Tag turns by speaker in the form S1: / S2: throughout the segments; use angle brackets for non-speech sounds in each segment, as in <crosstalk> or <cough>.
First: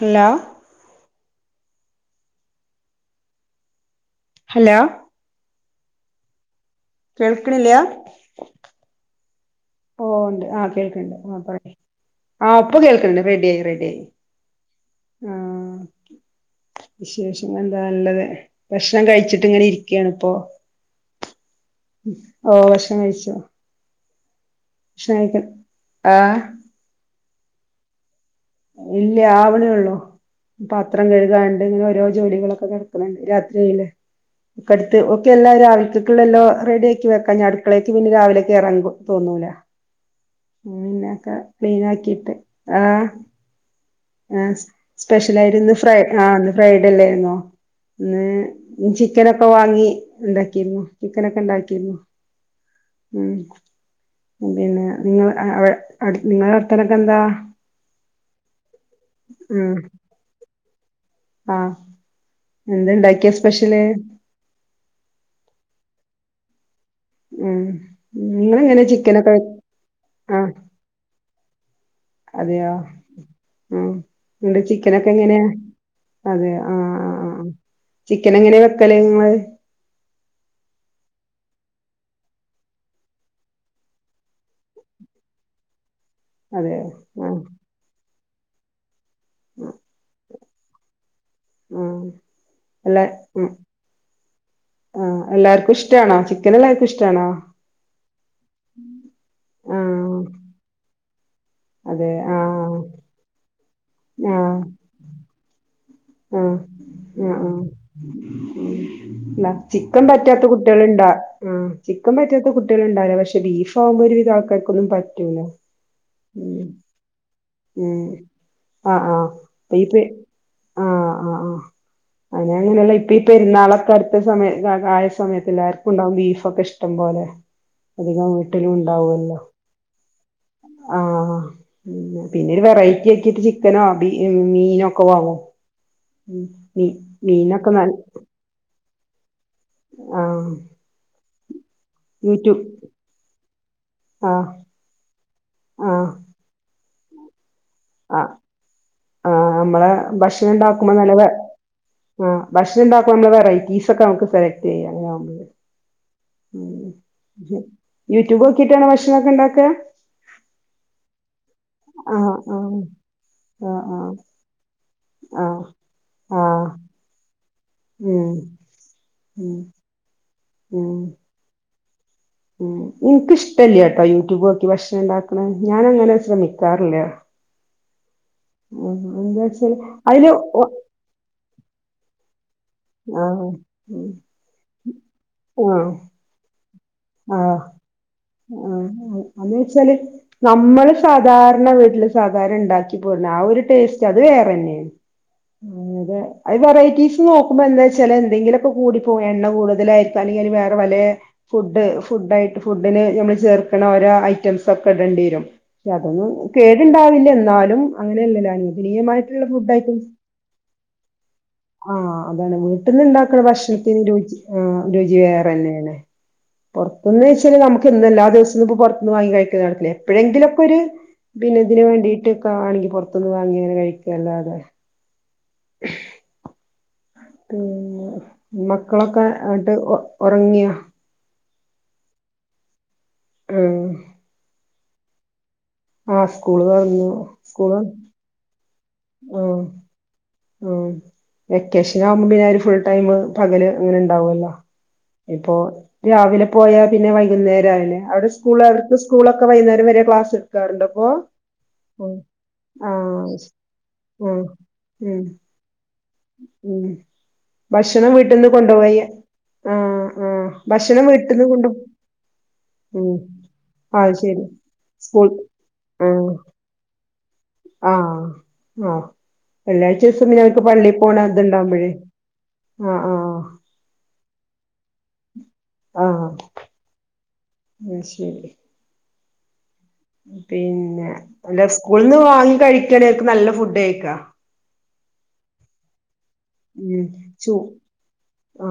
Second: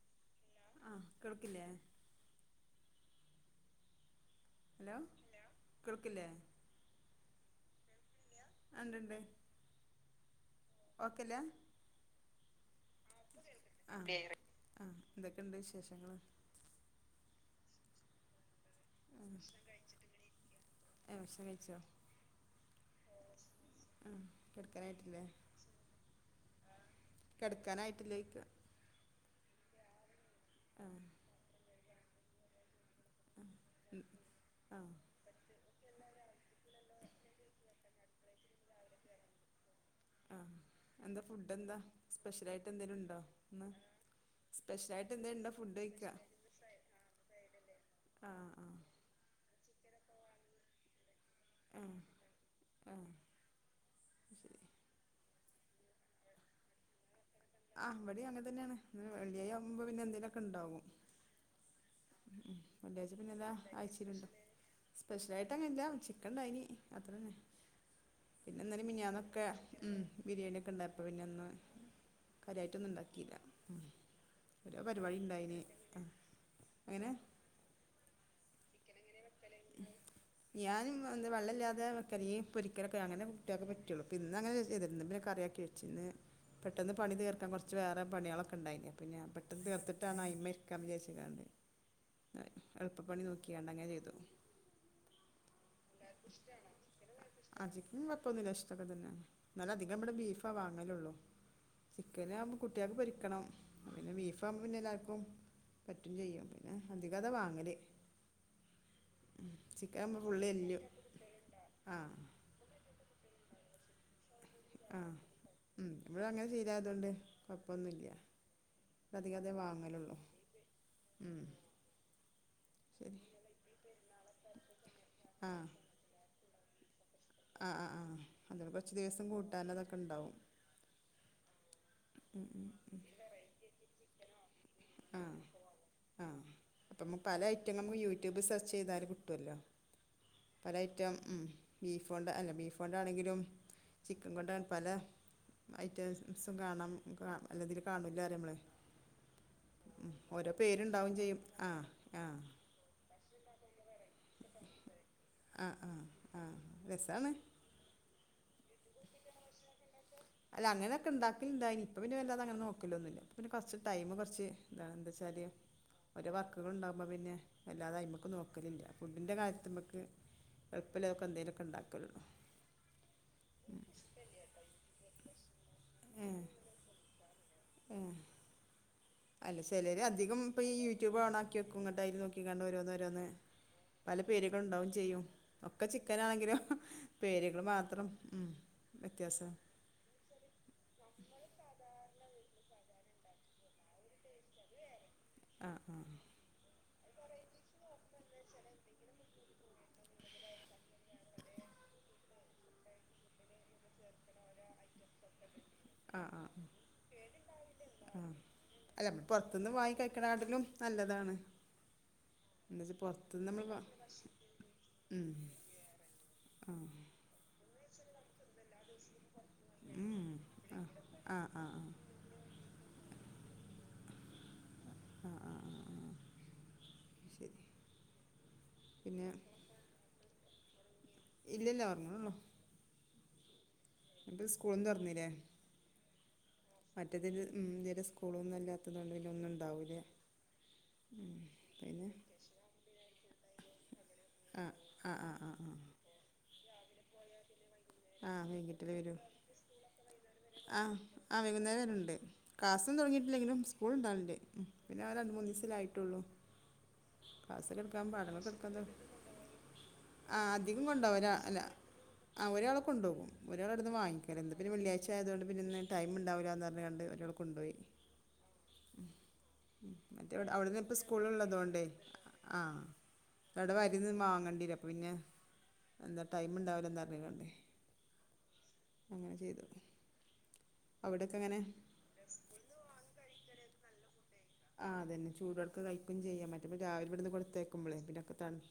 S1: Hello
S2: കേൾക്കില്ലേ?
S1: Hello
S2: കേൾക്കില്ലേ
S1: കേൾക്ക്ണില്ല്യാ?
S2: ആ ണ്ട് ണ്ട്
S1: ഓ ണ്ട് ആ കേൾക്ണ്ട്. ആ പറി ആ പ്പ കേൾക്ക്‌ണ്ട് റെഡി ആയി റെഡി ആയി
S2: ആഹ് ആഹ്
S1: ആ.
S2: എന്തൊക്കെയുണ്ട് വിശേഷങ്ങള്
S1: വിശേഷങ്ങ എന്താ? ല്ലത് ഭക്ഷണം കഴിച്ചിട്ട് ഇങ്ങനെ ഇരിക്കാ ണ് ഇപ്പൊ.
S2: ഏ ഭക്ഷണം കഴിച്ചോ
S1: ഓ ഭക്ഷണം കഴിച്ചു.
S2: കെട്ക്കാനായിട്ടില്ലേ?
S1: ആ
S2: കെടക്കാനാ <inaudible>
S1: ഇല്ല ആവണേള്ളൂ
S2: ആഹ്
S1: പാത്രം കഴുകാണ്ട് ഇങ്ങനെ ഓരോ ജോലികളൊക്കെ കിടക്ക രാത്രി ആയില്ലേ
S2: ആഹ്
S1: ഒക്കടുത്ത് ഒക്കെല്ലാ രാ അടുക്കളെല്ലോ റെഡിയക്കി വെക്കാഞ്ഞാ അടുക്കളേക്ക് പിന്നെ രാവിലേക്ക് കേറാൻ തോന്നൂല
S2: ആഹ്
S1: ഉ
S2: എന്താ
S1: പിന്നെക്കെ
S2: ഫുഡ് എന്താ
S1: ക്ലീൻ ആക്കിട്ട്
S2: സ്പെഷ്യലായിട്ട്
S1: ആ
S2: എന്തേലും ഉണ്ടോ ഇന്ന്
S1: ആ
S2: സ്പെഷ്യലായിട്ട് എന്തേ
S1: സ്പെഷ്യല
S2: ഉണ്ടോ
S1: ആയിട്ടിന്ന്
S2: ഫുഡ് കഴിക്കാ
S1: ആ ഫ്രൈഡേ അല്ലെർന്നോ ഇന്ന്
S2: ആഹ് ആഹ്
S1: ചിക്കനൊക്കെ വാങ്ങി ഇണ്ടാക്കിരുന്നു ചിക്കൻ ഒക്കെ ഉണ്ടാക്കീര്ന്നു
S2: ആഹ് ആഹ്
S1: ഉം
S2: ശരി
S1: പിന്നെ ഇങ്ങ നിങ്ങളെ വർത്താനൊക്കെ എന്താ
S2: അ ഇവടിം അങ്ങന തന്നെയാണ് വെള്ളിയും
S1: ഉം
S2: ആകുമ്പോ പിന്നെ എന്തേലുമൊക്കെണ്ടാവും
S1: ആഹ്
S2: ഉ
S1: എന്താ
S2: വെള്ളിയാഴ്ച
S1: ഇണ്ടാക്കിയെ
S2: പിന്നെല്ലാ
S1: സ്പെഷ്യല്
S2: ആഴ്ചയിലുണ്ടാവും സ്പെഷ്യലായിട്ട് അങ്ങല്ല ഉച്ച കണ്ടയ്നി <unintelligible> അത്രന്നെ
S1: ഉം
S2: പിന്നെ
S1: നിങ്ങളെങ്ങനെ
S2: ഇന്നലിം
S1: ചിക്കനൊക്കെ
S2: മിനിയാന്നൊക്കെ ഉം
S1: ആഹ്
S2: ബിരിയാണി ഒക്കെ ഉണ്ടായപ്പ പിന്നെ ഇന്ന്
S1: അതെയോ
S2: കാര്യമായിട്ട് ഒന്നും ഇണ്ടാകീല
S1: ഉം നിങ്ങടെ
S2: കൊറേ
S1: ചിക്കനൊക്കെ
S2: പരുപാടി
S1: എങ്ങനെയാ
S2: ഇണ്ടായിനെ
S1: അതെ ആഹ്
S2: അങ്ങനെ
S1: ആഹ് ആഹ് ചിക്കൻ എങ്ങനെ വെക്കല്ല് നിങ്ങള്
S2: ഞാൻ വെള്ളം ഇല്ലാതെ വെക്കല് ഈ പൊരിക്കൽ ഒക്കെ അങ്ങനെ കുട്യോൾക് പട്ടിയൊള്ളു ഇന്ന് അങ്ങനെ വെച്ചില്ല ഇന്ന് കറി ആക്കി വെച്ഛ്
S1: അതെയോ
S2: പെട്ടന്ന് പണി
S1: ആഹ്
S2: തീർത്ത കൊറച്ചു വേറെ പണികൾ ഒക്കെ ഇണ്ടായിനെ ഞാൻ പെട്ടന്ന് തീർത്തത് ആണ്
S1: ആഹ്
S2: <unintelligible> എളുപ്പപ്പണി നോക്കി അങ്ങനെ ചെയ്തു
S1: ആ എല്ലാർക്കും ഇഷ്
S2: ആ ചിക്കൻ കൊഴപ്പം ഒന്നും ഇല്ല ഇഷ്ട ഒക്കെ തന്ന പക്ഷെ അധികം ഇവടെ
S1: ആഹ്
S2: ബീഫെ വാങ്ങൽ ഉള്ളു
S1: അതെ
S2: ചിക്കൻ ആമ്പോ
S1: ആഹ്
S2: കുട്ട്യോൾക്ക് പൊരിക്കണം പിന്നെ ബീഫ്
S1: ആഹ്
S2: ആവുമ്പോ എല്ലാർക്കും
S1: ആഹ്
S2: ചെയ്യും പിന്നെ അതികം അതാ
S1: ആഹ് ആഹ് ഉം
S2: വാങ്ങല്ല്
S1: ചിക്കൻ പറ്റാത്ത കുട്ടികൾ ഇണ്ടാ ആ ചിക്കൻ പറ്റാത്ത കുട്ടികൾ ഇണ്ടാവില്ല പക്ഷെ ബീഫ് <unintelligible>
S2: ആ
S1: പറ്റൂല
S2: ഉം ഇവടെ അങ്ങനെ
S1: ഉം
S2: ചെയ്തയ അതുകൊണ്ട് അപ്പൊ ഒന്നും
S1: ഉം
S2: ഇല്ല അതികം അതെ വാങ്ങൽ ഒള്ളു
S1: ആ അ അ അങ്ങനെ ആണെങ്കിൽ ഒള്ള ഇപ്പോ
S2: ശരി
S1: ഈ പെരുനാൾ ഒക്കെ <unintelligible>
S2: ആ
S1: സമയത്ത് എല്ലാർക്കുണ്ടാവു ബീഫ് ഒക്കെ ഇഷ്ടം പോലെ
S2: ആ ആ ആ
S1: അധികം വീട്ടിലും
S2: അതുകൊണ്ട് കുറച്ച് ദിവസം
S1: ഇണ്ടാവൊല്ലോ
S2: കൂട്ടാൻ അതൊക്കെ ഉണ്ടാവും
S1: ആ അ പിന്നെര് വെറൈറ്റി ആകീട്ട് ചിക്കനോ ബീ ഹ് മീനോ ക്കെ വാങ്ങും
S2: ആ
S1: ഉം മീ
S2: അപ്പംമ്മ പല
S1: മീനൊക്കെ നല്ല
S2: ഐറ്റംങ്ങമ്മക് യൂട്യൂബ് സെർച്ച്‌ ചെയ്‌താല് കി ട്ടൊല്ലോ
S1: ആഹ്
S2: പല ഐറ്റം ഉം ബീഫോണ്ട് അല്ലാ
S1: യൂട്യൂബ്
S2: ബീഫോണ്ടാണെങ്കിലും ചിക്കൻ
S1: ആഹ്
S2: കൊണ്ടാണ് പല
S1: ആഹ്
S2: ഐറ്റംസും കാണാം ഇൻക്ക് കാണും അല്ലതില് കാണൂല്ലാറിയുമ്പളെ
S1: അമ്മളെ ഭക്ഷണം ഇണ്ടാക്കുമ്പ നെലവെ
S2: ആ
S1: ആ ഭക്ഷണം ഇണ്ടാക്കുമ്പ വെ <unintelligible> ഇതൊക്കെ ഞമ്മക്ക് സെലക്‌ടെയ്യാ അങ്ങനെയാവുമ്പഴെ
S2: ആ ആ ആ
S1: ഉം
S2: രസമാണ്
S1: യൂ രൂപോക്കിയിട്ടാണൊ ഭക്ഷണൊക്കെ ഇണ്ടാക്കാ
S2: അല്ല അങ്ങനെയൊക്കെ ഇണ്ടാ ഇണ്ടായിനി ഇപ്പം പിന്നെ
S1: ആഹ്
S2: വല്ലാതെ അങ്ങനെ
S1: ആഹ്
S2: നോക്കല്ലൊന്നുല്ല. ഇപ്പ പിന്നെ കൊറ്ച്ച്
S1: ആഹ്
S2: ടൈമ് കൊറ്ച്ച് ഇതാണ് എന്താച്ചാല്
S1: ആഹ് ആഹ്
S2: ഓരൊ
S1: ആഹ്
S2: വർക്കുകള് ഇണ്ടാവുമ്പോ പിന്നെ
S1: ഉം
S2: വല്ലാതയിമ്മക്ക് നോക്കലില്ല ഫുഡിന്റെ
S1: ഉം
S2: കാര്യത്ത്മ്മക്ക്
S1: ഉം
S2: എള്പ്പല്ലെയൊക്കെ എന്തേലൊക്ക് ഇണ്ടാ
S1: ഉം ഇന്ക്കിഷ്ടല്ലാട്ടോ യൂട്യൂബോക്കി ഭക്ഷണ ഇണ്ടാ ന്ന് ഞാൻ അങ്ങനെ ശ്രമിക്കാറില്ല
S2: മ്മ്
S1: ഉം
S2: അല്ല
S1: എന്താച്ചാല്
S2: ചിലര്
S1: അയില്
S2: അധികം ഇപ്പൊ
S1: ഒ
S2: ഈ യൂട്യൂബ് ഓണാ നോക്കിക്കും ഇങ്ങട്ട് അയില് നോക്കി കാണ്ട് ഓരോന്ന് ഓരോന്ന്
S1: ആഹ് ഉം
S2: പല പേരുകളും ഉണ്ടാവും ചെയ്യും ഒക്കെ ചിക്കൻ നാണെങ്കിലോ
S1: ആ ആ
S2: വ്യത്യാസം
S1: എന്നുവെച്ചാല് നമ്മള് സധ സാധാരണ വീട്ടിൽ സാധാരണ ഉണ്ടാക്കി പോര്ണ ആ ഒരു ടേസ്റ്റ് അത് വേറെ തന്നെയാണ്
S2: ആഹ്
S1: അ അതെ
S2: ആഹ്
S1: അതര നോക്കുമ്പോ എന്താ വെച്ചാ എന്തെിലൊക്കെ കൂടിപ്പോ എണ്ണ കൂടുതലായിരിക്കും അല്ലെങ്ക വേറെ വലേ ഫുഡ് ഫുഡ്ട്ട് ഫുഡിന് നമ്മൾ ചേർക്കണ ഓരോ ഐറ്റംസ് ഒക്കെ ഇടേണ്ടി വരും പക്ഷെ അതൊന്നും
S2: ആഹ് ആഹ്
S1: കേടുണ്ടാവില്ല എന്നാലും അങ്ങനെയല്ലല്ലോ
S2: അല്ല നമ്മൾ
S1: അനുവദനീയമായിട്ടുള്ള
S2: പുറത്തുനിന്ന്
S1: ഫുഡ്
S2: വാങ്ങി
S1: ഐറ്റം
S2: കഴിക്കണാട്ടിലും നല്ലതാണ്
S1: ആഹ അതാണ്
S2: എന്താ വെച്ചാ
S1: വീട്ടിൽന്ന് ഉണ്ടാക്കുന്ന
S2: പുറത്തുനിന്ന് നമ്മൾ വാ
S1: ഭക്ഷണത്തിന് രുചി ആ രുചി
S2: ഉം
S1: വേറെ തന്നെയാണ്
S2: ആഹ്
S1: പുറത്തുന്ന്ച്ചരി നമുക്ക് എല്ലാ ദിവസവും ഇ പുറത്ത്ന്ന് വാങ്ങ കഴിക്ക
S2: ഉം
S1: എപ്പോഴെങ്കിലുംൊക്കെ ഒരു
S2: ആഹ് ആഹ്
S1: പിന്നെ
S2: ആഹ്
S1: ഇതിന്
S2: ആഹ്
S1: വേണ്ടീട്ടൊക്കെ ആണെങ്കിറ പന്ന് വാങ്ങിയങ്ങനെ കഴിക്കല്ലാതെ
S2: ആഹ് ആഹ് ആഹ്
S1: <unintelligible>
S2: ശരി
S1: <unintelligible> മക്കളൊക്കെ
S2: പിന്നെ
S1: ആട്ട് ഒറങ്ങ്യ
S2: ഇല്ലല്ല ർങ്ങമ്മോ <unintelligible>
S1: ആഹ
S2: എന്നിട്ട് സ്കൂളന്ന്റന്നല്ലേ
S1: ആ
S2: മറ്റതില് ഉ ഇല സ്കൂളൊന്നുംല്ലാത്ത പുന്നുണ്ടെങ്കില ഒന്നും ഉണ്ടാവൂില്ലേ
S1: ഉ വെക്കേഷൻ ആകുമ്പോ പിന്ന ഫുൾടൈ പകല് അങ്ങനെ ണ്ട
S2: ആ ആ ആ ആ
S1: ഇപ്പോ
S2: ആ
S1: രാവില പോയാ പിന്നെ വൈകുന്നേ ല്ലേടെ
S2: ആ
S1: സ്കൂ
S2: വൈകിട്ടല്ലേ
S1: അവർക്ക്
S2: വരൂ
S1: സ്കൂളൊക്കെ വൈകുന്നേരം വരെ ക്ലാസ്
S2: ആ
S1: എടുക്കാറുണ്ട്പ്പ
S2: ആ വൈകുന്നേരം വരലുണ്ട്
S1: ആ
S2: ക്ലാസ്സൊന്നും ഞാനത് മനസ്സില
S1: ഉ
S2: എടുക്കാൻ
S1: ഭക്ഷണം വീട്ടിൽന്ന്
S2: പാഠങ്ങളൊക്കെ എടുക്കാൻ
S1: കൊണ്ടുപോയിയ
S2: തുട-
S1: ആഹ
S2: ആ
S1: ആഹ
S2: അധികം
S1: ഭക്ഷണം വീട്ടിൽന്ന് കൊണ്ട്പോ
S2: കൊണ്ടു പോകും ഒരാള അടുന്ന് വാിക്കാ എന്ത് പിെ
S1: സ്കൂൾ
S2: വള്ളാഴ്ചയതുകൊണ്ട്ന്ന ടൈം
S1: ആഹ്
S2: ഉണ്ടാവോ കൊണ്ടപോയി
S1: ആഹ് ആഹ് വെള്ളിയാഴ്ച ദിവസം പിന്നെ അവർക്ക്
S2: അവിടെ
S1: പള്ളി
S2: ഇപ്പോ
S1: പോണ
S2: സ്കൂള ഉള്ളതുകൊണ്ടേ
S1: ഇത്ണ്ടാവുമ്പഴേ
S2: ആ
S1: ആഹ് ആഹ്
S2: അവിടെ വരു വാങ്ങേണ്ടി പിന്നെ എന്താ ടൈം ഉണ്ടാവില്ലന്ന്റിഞ്ഞക്കോണ്ടേ
S1: അ ശരി
S2: അങ്ങനെ ചെയ്തു
S1: പിന്നെ
S2: അവിടെയൊക്കെ
S1: നല്ല
S2: എങ്ങനെ
S1: സ്കൂളന്ന് വാങ്ങി കഴിക്കണക്ക് നല്ല ഫുഡ് കഴക്കാ
S2: ആ അതെ ചൂടക്ക കഴ ബക്കും ചെയ്യൻറ്റം രാവിലവിടുന്ന് കൊടുത്തേക്ക്പോളേ പിന്നെ
S1: ആ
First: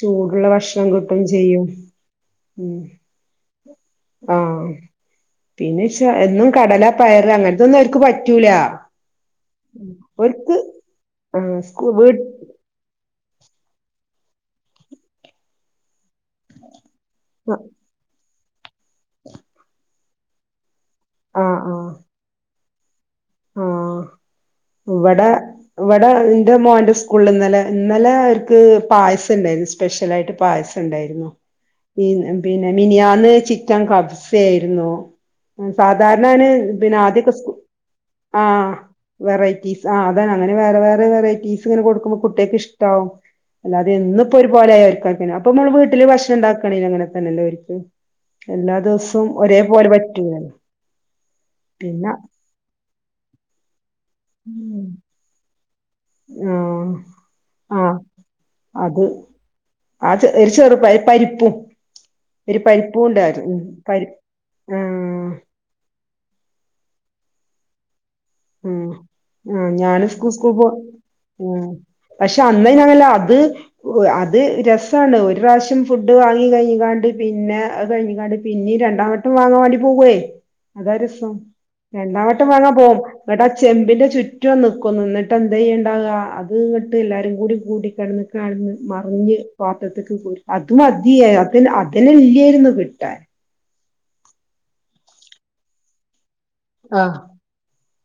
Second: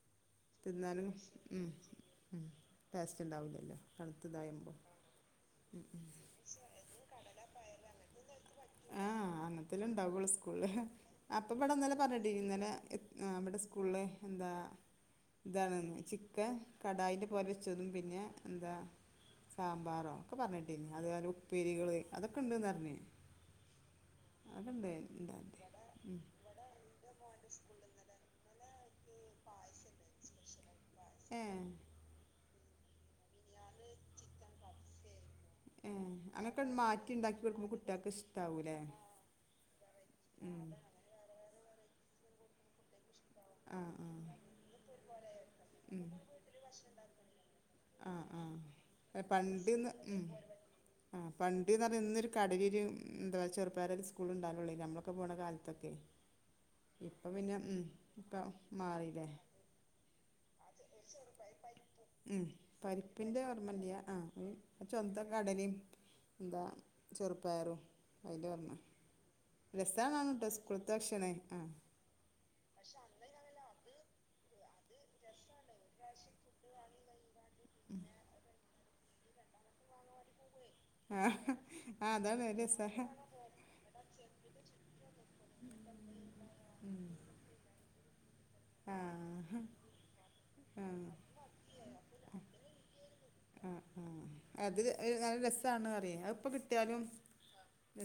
S1: ചൂടുള്ള ഭക്ഷണം കിട്ടും ചെയ്യും
S2: ഉം
S1: ഉം
S2: ടേസ്റ്റ് ഉണ്ടാവില്ലല്ലോ
S1: ആ
S2: തണുത്തതായുമ്പോ
S1: പിന്നെ എന്നും കടല പയറ് അങ്ങനത്തൊന്നും അവർക്ക് പറ്റൂല
S2: എപ്പളെ
S1: ഉം
S2: ഉണ്ടാവുള്ളൂ
S1: ഓര്ക്ക്
S2: സ്കൂളിൽ അപ്പ
S1: ആഹ് സ്കൂ
S2: ഇവിടന്നലെ
S1: വീ
S2: പറഞ്ഞയ്ട്ടിനി ഇന്നലെ ആ ഇബടെ സ്കൂളില് എന്താ ഇതാണ് ചിക്കൻ കടായിൻ്റെ പോലെ
S1: ആഹ്
S2: വെച്ചതതും പിന്നെ എന്താ സാമ്പാറോ ഒക്കെ പറഞ്ഞെ പിന്നെ അതുപലെ ഉപ്പേരികള് അതൊക്കെ ഉണ്ട് അ
S1: ആ
S2: അതൊക്കെ
S1: ഇവിടെ
S2: ഉണ്ടാവല്
S1: ഇവിടെ
S2: ഉം
S1: എന്റെ മോന്റെ സ്കൂലില് ഇന്നലെ ഇന്നലെ- ക്ക് പായസം ഉണ്ടായിരുന്നു സ്പെഷ്യലായിട്ട് പായസം ഉണ്ടായിരുന്നു
S2: ഏ
S1: മ് പിന്നെ മിനിയാന് ചിറ്റൻ കബ്സ ആയിരുന്നു
S2: ഏ
S1: സാധാരണാന്
S2: അങ്ങനൊക്കെ
S1: പിന്നെ
S2: മാറ്റി
S1: ആദ്യൊക്കെ
S2: ഉണ്ടാക്കി
S1: സ്കു
S2: കൊടുക്കുമ്പോൾ കുട്ടികൾക്ക്
S1: ആ
S2: ഇഷ്ടാവൂലേ
S1: വെറൈറ്റി ആ അതാണ് അങ്ങനെ
S2: ഉം
S1: വേറെ വേറെ വെറൈറ്റീസ് ഇങ്ങനെ കൊടുക്കുമ്പൊ- കുട്ടികക്ക് ഇഷ്ടാവും അല്ലാതെ
S2: ആഹ്
S1: എന്നിപ്പം ഒരു പോലെ ആയ അവർക്ക് <unintelligible> അപ്പം മ്മള് വീട്ടില് ഭക്ഷണം ഇണ്ടാക്കണില്ലെ അങ്ങനെ തന്നല്ലേ ഇവർക്ക്
S2: ആഹ് ആഹ്
S1: എല്ലാ
S2: ആഹ്
S1: ദിവസവും ഒരേ പോലെ
S2: പണ്ട്ന്ന് ഉം
S1: പറ്റൂലല്ലോ പിന്നെ-
S2: എന്തുവ ചെറുപയർ വച്ചിട്ട് സ്കൂള് ഉണ്ടാകൂലെ നമ്മളൊക്കെ പോണ കാല തക്കെ
S1: ആഹ്
S2: ഇപ്പം പിന്നെ ഉം
S1: ആഹ്
S2: <unintelligible>
S1: അത്
S2: മാറില്ലേ
S1: ആത് എരിച്ച് -
S2: ഉം
S1: പരിപ്പും
S2: പരിപ്പിന്റെ
S1: ഉണ്ടായിരുന്നു
S2: ഓർമില്ല്യ
S1: പരിപ്പ്
S2: ആഹ് ചൊന്ത
S1: ആഹ്
S2: കടലയും എന്താ <unintelligible> ചെറു പയറും <unintelligible>
S1: ഉം ആ ഞാനും സ്കൂ
S2: ട്ടോ
S1: സ്കൂൾ പോ
S2: സ്കൂൾത്തെ ഭക്ഷണേ
S1: ഉം
S2: ആഹ്
S1: പക്ഷെ അന്നേ ഞാനല്ല അത്- ഓ അത് രസ്സാണ് ഒരു പ്രാവശ്യം ഫുഡ് വാങ്ങി കഴിങ്ങാണ്ട് പിന്നെ അത് കഴിഞ്ഞിങ്ങാണ്ട് പിന്നീരൺ എന്നിട്ടും വാങ്ങാൻ വേണ്ടി പൊവ്വേ അതാ രസം
S2: ആഹ് ആഹ്
S1: രണ്ടാം
S2: അതാണ്
S1: വട്ടം വാങ്ങാൻ
S2: രസാ
S1: പോവും എന്നട്ട് ആ ചെമ്പിന്റെ ചുറ്റും നിക്കുന്നു എന്നിട്ട് എന്തെയ്യണ്ടാക അത് ഇങ്ങോട്ട് എല്ലാരും കൂടി കൂടിക്കെടന്ന് കെടന്ന് മറിഞ്ഞ്
S2: ആഹ്
S1: പാത്രത്തിക്ക് പോയി അത്
S2: ആഹ്
S1: മതിയ അതിൽ അതില് ഇല്ല്യാരുന്നു കിട്ടാൻ
S2: ആ നല്ല രസാണ് ന്ന് അറിയാം കിട്ടിയാലും
S1: ആഹ്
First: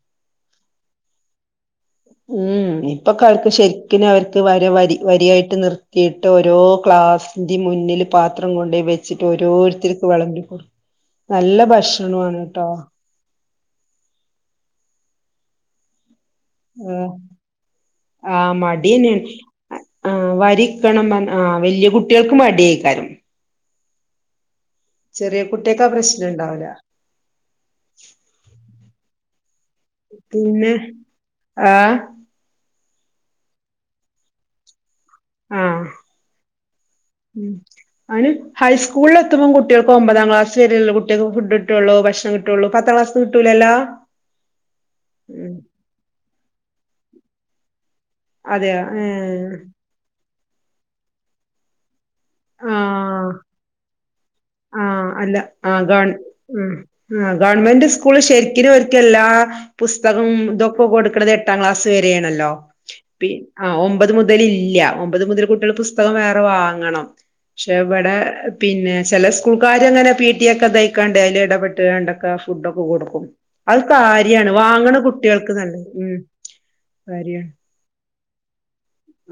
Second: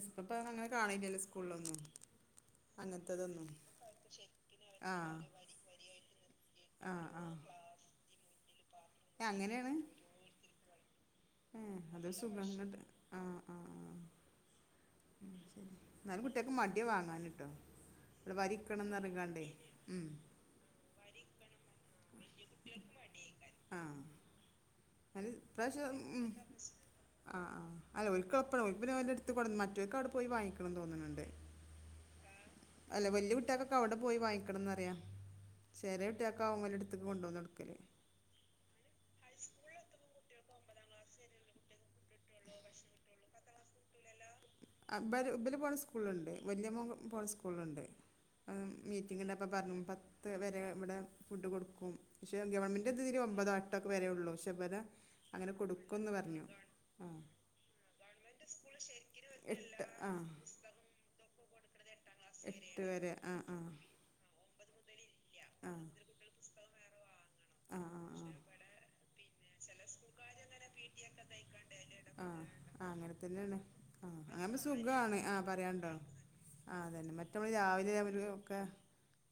S2: ഇപ്പം അങ്ങനെ കാണിക്കല്ല് സ്കൂളിലൊന്നും
S1: ഉം ഇപ്പൊ
S2: അങ്ങനത്തതൊന്നും
S1: കാലത്ത് ശെരിക്കിനും അവർക്ക് വര
S2: ആ
S1: വരി വരിയായിട്ട് നിർത്തിയിട്ട് ഓരോ
S2: ആ ആ
S1: ക്ലാസിന്റെ മുന്നില് പാത്ര - ത്രം കൊണ്ടുപോയി നിൽക്കും
S2: ഏ,
S1: വെച്ചിട്ട്
S2: അങ്ങനെയാണ്
S1: ഓരോരുത്തർക്ക് വെളമ്പി കൊടുക്കും നല്ല
S2: ആ അത്
S1: ഭക്ഷണമാണ് കേട്ടോ
S2: സുഖങ്ങട്ട് ആഹ് ആഹ് ആഹ് <unintelligible> എന്നാലും കുട്ടിയക്ക് മടിയാണ്
S1: ഏഹ്
S2: വാങ്ങാനിട്ടോ
S1: ആ
S2: വരിക്കണ്ന്ന്
S1: മടിയന്നെയാണ്
S2: പറഞ്ഞിങ്ങാണ്ടേ ഉം
S1: ആ വരിക്കണം പറഞ്ഞ് ആ വല്ലിയ കുട്ടിയൾക്കും മടിയായിക്കാരും
S2: ആ <unintelligible> അത്
S1: കുട്ടികൾക്ക്
S2: ഇപ്രാശം
S1: ആ പ്രശ്നം
S2: ഉം
S1: ഉണ്ടാവില്ല
S2: ആ ആ അല്ല <unintelligible> പിന്നെ ഓരെട്ത്ത് <unintelligible> ഒറ്റക്കവിടെ പോയി
S1: പിന്നെ
S2: വായിക്കണം തോന്നണുണ്ട്
S1: ആ
S2: അല്ല വല്ലിയ കുട്ടികളൊക്കെ അവിടെ പോയി വാങ്ങിക്കണന്ന് പറുവാ
S1: ആ
S2: കൊണ്ടുവന്ന് കൊടുക്കല്
S1: അയ്ന് ഹൈസ്കൂളിൽ എത്തുമ്പോം കുട്ടികൾക്ക് ഒമ്പതാം ക്ലാസ് ചെറിയേയുള്ള കുട്ടികൾക്ക് ഫുഡ്ട്ടോള്ളു ഭക്ഷണം കിട്ടോള്ളു പത്താം ക്ലാസ്ന്ന് കിട്ടൂലല്ലോ ഉം
S2: ഇവള് പോണ സ്കൂള്ണ്ട് വല്ല്യ മോൻ പോണ സ്കൂള്ല്ണ്ട് <unintelligible> അ
S1: അതെയോ ഏ
S2: മീറ്റിങ്ങ് ഉണ്ട് അപ്പൊ പറഞ്ഞീ പത്ത് വര് ഇവിടെ ഫുഡ് കൊടുക്കും പക്ഷേ ഗവൺമെൻ്റതില് ഒമ്പതോ എട്ടോക്കെ വരേള്ളു
S1: ആ അല്ല ആ ഗവൺ മ്മ് ആ ഗവൺമെൻ്റ് സ്കൂള് ശരിക്ക്നും ഒര്കെ <unintelligible> ല്ലാ ആ
S2: എട്ട് ആ
S1: പുസ്തകം ഇതൊക്ക കൊടുക്ക് ണത് എട്ട് എട്ടാക്ലാസ് വരേയാണല്ലോ പി ആ ഒമ്പത് മുതല് ഇല്ല്യ ഒമ്പത് മുതല് കുട്ടികള് പുസ്തകം വേറെ വാങ്ങണം പക്ഷെ
S2: ആ
S1: ഇവിടെ
S2: ആ
S1: പിന്നെ
S2: ആ
S1: ചെലേസ് സ്കൂൾക്കാരങ്ങനെ പീട്ടിയൊക്കെ തായ്ക്കണ്ടേ അയിലെടപെട്
S2: ആ അങ്ങനെതെന്നേണ്
S1: അത്
S2: ആ
S1: കാര്യാണ്
S2: അങനാവുമ്പ
S1: വാങ്ങണ
S2: സുഖാണ്
S1: കുട്ടികൾക്ക് നല്ലത്
S2: ആപറിയാണ്ടൊ
S1: ഉം
S2: ആ അതെന്നെ
S1: കാര്യാണ്
S2: മറ്റമ്മള് രാവിലെയാമൊരു ഒകെ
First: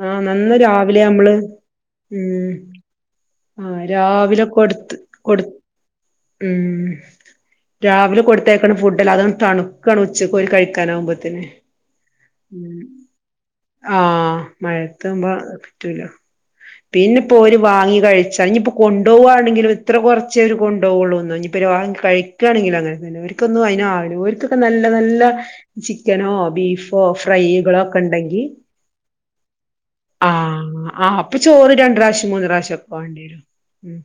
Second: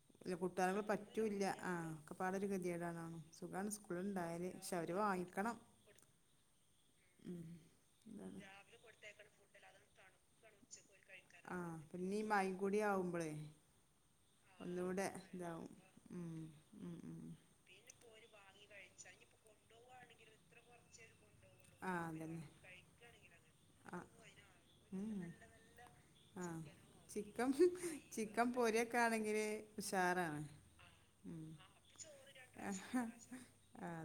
S1: ആഹ്
S2: എലെ
S1: നന്ന്
S2: കൂട്ടാന്കള്
S1: രാവിലെ നമ്മള്
S2: പറ്റൂല്ല ആ ഒകെപാടൊര്
S1: ഉം
S2: കെതിയേടാണ് മ്മ് സുഖാണ് സ്കൂൾ ണ്ടായാല് പക്ഷെ അവര് വാങ്ങി
S1: മ്മ് മ്മ്
S2: ഉം
S1: രാവിലെ
S2: അതാണ്
S1: കൊട്തയക്ണ ഫുഡല്ലെ അത് തണ് ക്കാണ് ഉച്ചക് ഓല് കയ് ക്കാനാവുമ്പത്തിന്
S2: ആഹ് പിന്നെ ഈ മഴയും കൂടി
S1: മ്മ്
S2: ആവുമ്പളേ
S1: ആ
S2: ഒന്നൂടെ
S1: മഴൊകാവുമ്പൊ
S2: ഇതാവും
S1: പറ്റൂല
S2: ഉം ഉം ഉം
S1: പിന്നെപോല് വാങ്ങി കഴിച ഞ് പ്പം കോണ്ടൊവാണെങ്കിലും എത്ര കൊർചേ ഓല് കൊണ്ടൊ വോള്ളൂന്നൊ ഇഞ് ഇത്തിരോളം
S2: ആഹ് അതന്നെ
S1: കയിക്കാണെങ്കിലും അങനെ തന്നെ ഓര്കൊന്നും
S2: ആഹ്
S1: അയിനാവൂല ഓര്കൊകെ നല്ല
S2: ഉം
S1: നല്ല ചിക്കനോ
S2: ആഹ്
S1: ബീഫോ ഫ്രൈ
S2: ചിക്കൻ
S1: കളൊക്കെണ്ടെങ്കി
S2: ചിക്കൻ പൊരിയൊക്കെ ആണെങ്കില്
S1: ആ
S2: ഉഷാറാണ്
S1: അപ്പം ചോറ് രണ്ട്റാശ്യും മൂന്ന്റാശ്യും
S2: ഉം
S1: ഒകെ വാണ്ടിയെ രും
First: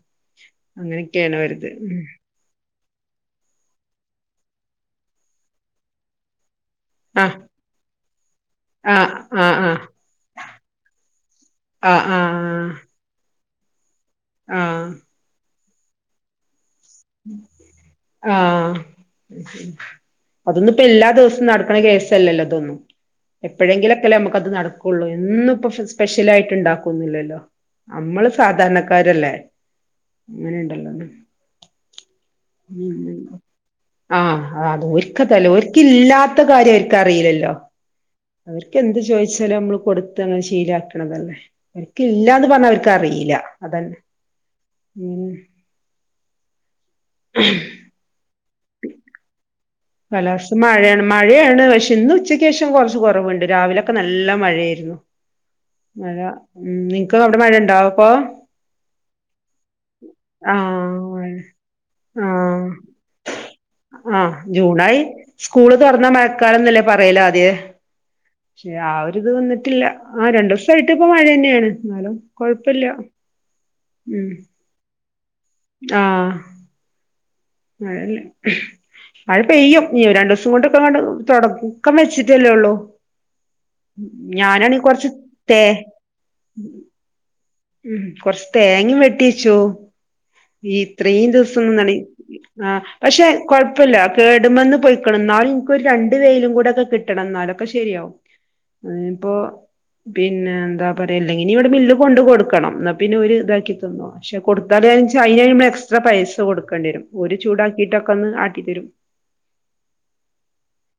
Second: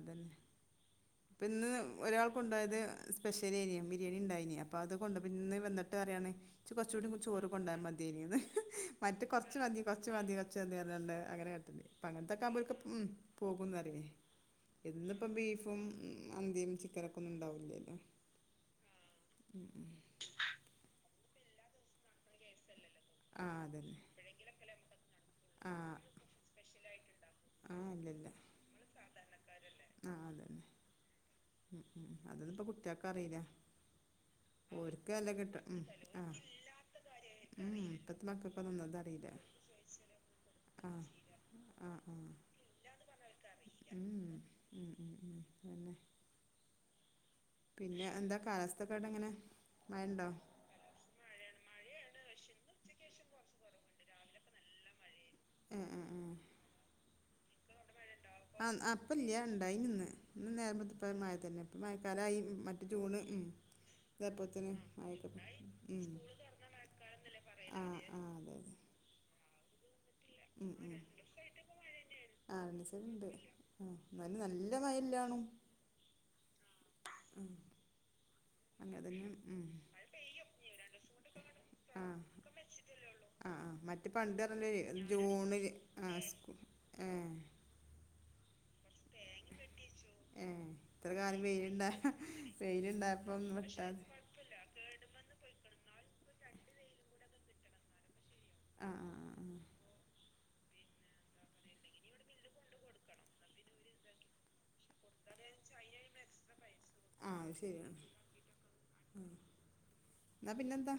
S2: ഇപ്പന്ന് ഒരാൾ കൊണ്ടോയത് സ്പെഷലേനിയു ബിരിയാണിണ്ടാ യീനി അപ്പത് കൊണ്ടൊപ്പം ഇന്ന് വെന്ന്ട്ടറിയാണ് ച്ച് കൊർചൂടിം
S1: ആഹ്
S2: ചോറ് കൊണ്ടൊയാ മത്യേനിന്ന്
S1: ആഹ്
S2: മറ്റെ
S1: ആഹ്
S2: കൊർച് മതി
S1: ആഹ്
S2: കൊർച്മതി കൊർച്മതിന്നർഞാണ്ട് അങ്ങനെ കാട്ടല്
S1: ആഹ്
S2: അപ്പോത്തൊക്കെ ആവുമ്പോൾ
S1: ആഹ്
S2: ഓൽക് മ്മ് പോകുംന്നറിയേ
S1: ആഹ്
S2: ഏന്നുപ്പം ബീഫ് കും <unintelligible>
S1: ആ അതൊന്നുപെല്ലാ ദിവസ് നടക്ണ കേസല്ലല്ലൊ ഇതൊന്നും
S2: ആ അതന്നെ
S1: എപ്പഴെങ്കിലൊകെല്ലെ നമ്മുക്ക് അതെ നടകോള്ളു എന്നുപ്പം
S2: ആ
S1: സ്പെഷലായിട്ടാണ്ടാക്കൊന്നുല്ലല്ലോ
S2: ആ ഇല്ലില്ല
S1: അമ്മള് സാധാരണക്കാരല്ലേ
S2: ആ അതന്നെ
S1: അങ്ങനിണ്ടല്ലൊ ഒന്ന്
S2: ഉം, ഉം. അതൊന്നും ഇപ്പോൾ കുട്ടികൾക്ക് അറിയില്ല
S1: ആ അത്
S2: ഓർക്ക് അല്ല
S1: ഒരിക്കതല്ല
S2: കിട്ടും ഉം,
S1: ഒരിക്കും
S2: ആ
S1: ഇല്ലാത്ത കാര്യം ഒരിക്കറിയില്ലല്ലോ
S2: ഉം, ഇപ്പോഴത്തെ
S1: അവർക്ക്
S2: മക്കൾക്കൊന്നും അത്
S1: എന്ത്
S2: അറിയില്ല
S1: ചോദിച്ചാലും നമ്മള് കൊടുത്ത്ന
S2: ആ
S1: ശീലക്കണതല്ലേ
S2: ആ ആ
S1: അവർക്ക്ല്ലാന്ന് പറഞ്ഞാ അവർക്ക്റിയില്ല അതന്നെ ഉം
S2: പിന്നെ എന്താ കാലസ് അതൊക്കെ ഇവിടെങ്ങനെ
S1: കലസ്ഥ മഴയാണ് മഴയാണ് പക്ഷെ ഇന്ന് ഉച്ചയ്ക്ക് ശേഷം കുറച്ച് കുറവുണ്ട് രാവിലൊക്കെ നല്ല മഴയായിരുന്നു
S2: ആഹ്
S1: മഴ ഉം നിനക്ക് അവിടെ മഴ ഉണ്ടോ
S2: ആ അപ്പം ഇല്ല ഉണ്ടായി ഇന്ന് നേരം വെ ളുത്തപ്പാളെ
S1: ആഹ്
S2: മഴ തന്നെ ഇപ്പ മഴക്കാലമായി
S1: ആഹ്
S2: മറ്റു ജൂണ് ഉ
S1: ആഹ്
S2: ഇത
S1: ജൂണായി സ്കൂള് തുറന്ന മഴക്കാലംന്നല്ലേ പറയല ആദ്യ
S2: ആഹ് ആഹ് അതെ
S1: പക്ഷെ
S2: അതെ
S1: ആ ഒരുത് വന്നിട്ടില്ല ആ രണ്ടു
S2: ഉം
S1: ദിവസമായിട്ട്
S2: ഉം
S1: ഇപ്പൊ മഴ തന്നെയാണ് എന്നാലും
S2: ആഹ്
S1: കൊഴപ്പില്ല
S2: രണ്ടീസായിട്ടുണ്ട് ആഹ്
S1: ഉം
S2: എന്നാലും നല്ല മഴയില്ലാണും
S1: ആ
S2: ഉം
S1: മഴ അല്ലേ
S2: അങ്ങനെ തന്നെ
S1: മഴ
S2: ഉം
S1: പെയ്യും നീ രണ്ടു ദിവസം കൊണ്ടൊക്കെങ്ങണ്ട് തുടക്കം
S2: ആഹ്
S1: വെച്ചിട്ടല്ലേള്ളൂ
S2: ആ ആ മറ്റേ പണ്ട് പറഞ്ഞില്ലേ
S1: ഞാനാണീ കൊറച്ച് തേ
S2: ജൂണില് ആ സ്കൂ ഏ
S1: ഉം കൊറച്ച് തേങ്ങ വെ വെട്ടിച്ചു
S2: ഏ ഇത്ര
S1: ഇത്രയും
S2: കാലം
S1: ദിവസം
S2: വെയിലുണ്ടാ
S1: നിന്നാണ്ട് ആ പക്ഷെ
S2: വെയിലുണ്ടായപ്പം ഒന്നും
S1: കുഴപ്പില്ല
S2: വെട്ടാതെ
S1: കേടുമ്ന്ന് പോയ്ക്ക്ണ് ഇന്നാലും ക്ക് ഒരു ര വെയിലും കൂടെ ഒക്കെ കിട്ടണം ഇന്നാലും ക്കെ ശരിയാവും
S2: ആ ആ
S1: ഇപ്പോ
S2: ആ
S1: പി പിന്നെ എന്താ പറയയാ ഇല്ലെങ്കിനി ഇവിടെ മില്ല് കൊണ്ട് കൊടുക്കും കൊടുക്കണം എന്നാൽ പിന്നെ ഒരു ഇതാക്കി തന്നോ പക്ഷെ കൊടുത്താൽച്ചാ അയ്ന് എക്സ്ട്രാ പൈസ കൊടുക്കും ണ്ടിരും
S2: ആ
S1: ഓല്
S2: ആ അത് ശരിയാണ്
S1: ചൂടാക്കിട്ടൊക്കെ ഒന്ന് ആട്ടിത്തരും
S2: എന്നാ പിന്നെന്താ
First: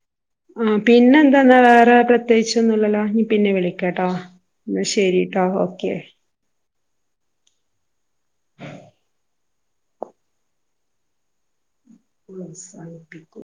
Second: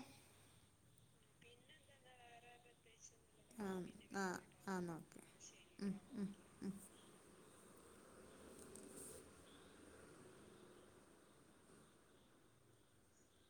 S1: ആ പിന്നെന്താന്നാ വേറെ പ്രത്യേകിച്ച ഒന്നുംല്ലല്ലോ പിന്നെ
S2: ആ
S1: വിളിക്കാട്ടോ
S2: ആ ആ എന്നാ ഓക്കെ
S1: ശരിട്ടോ ഓക്കെ പ്രോത്സാഹിപ്പിക്കും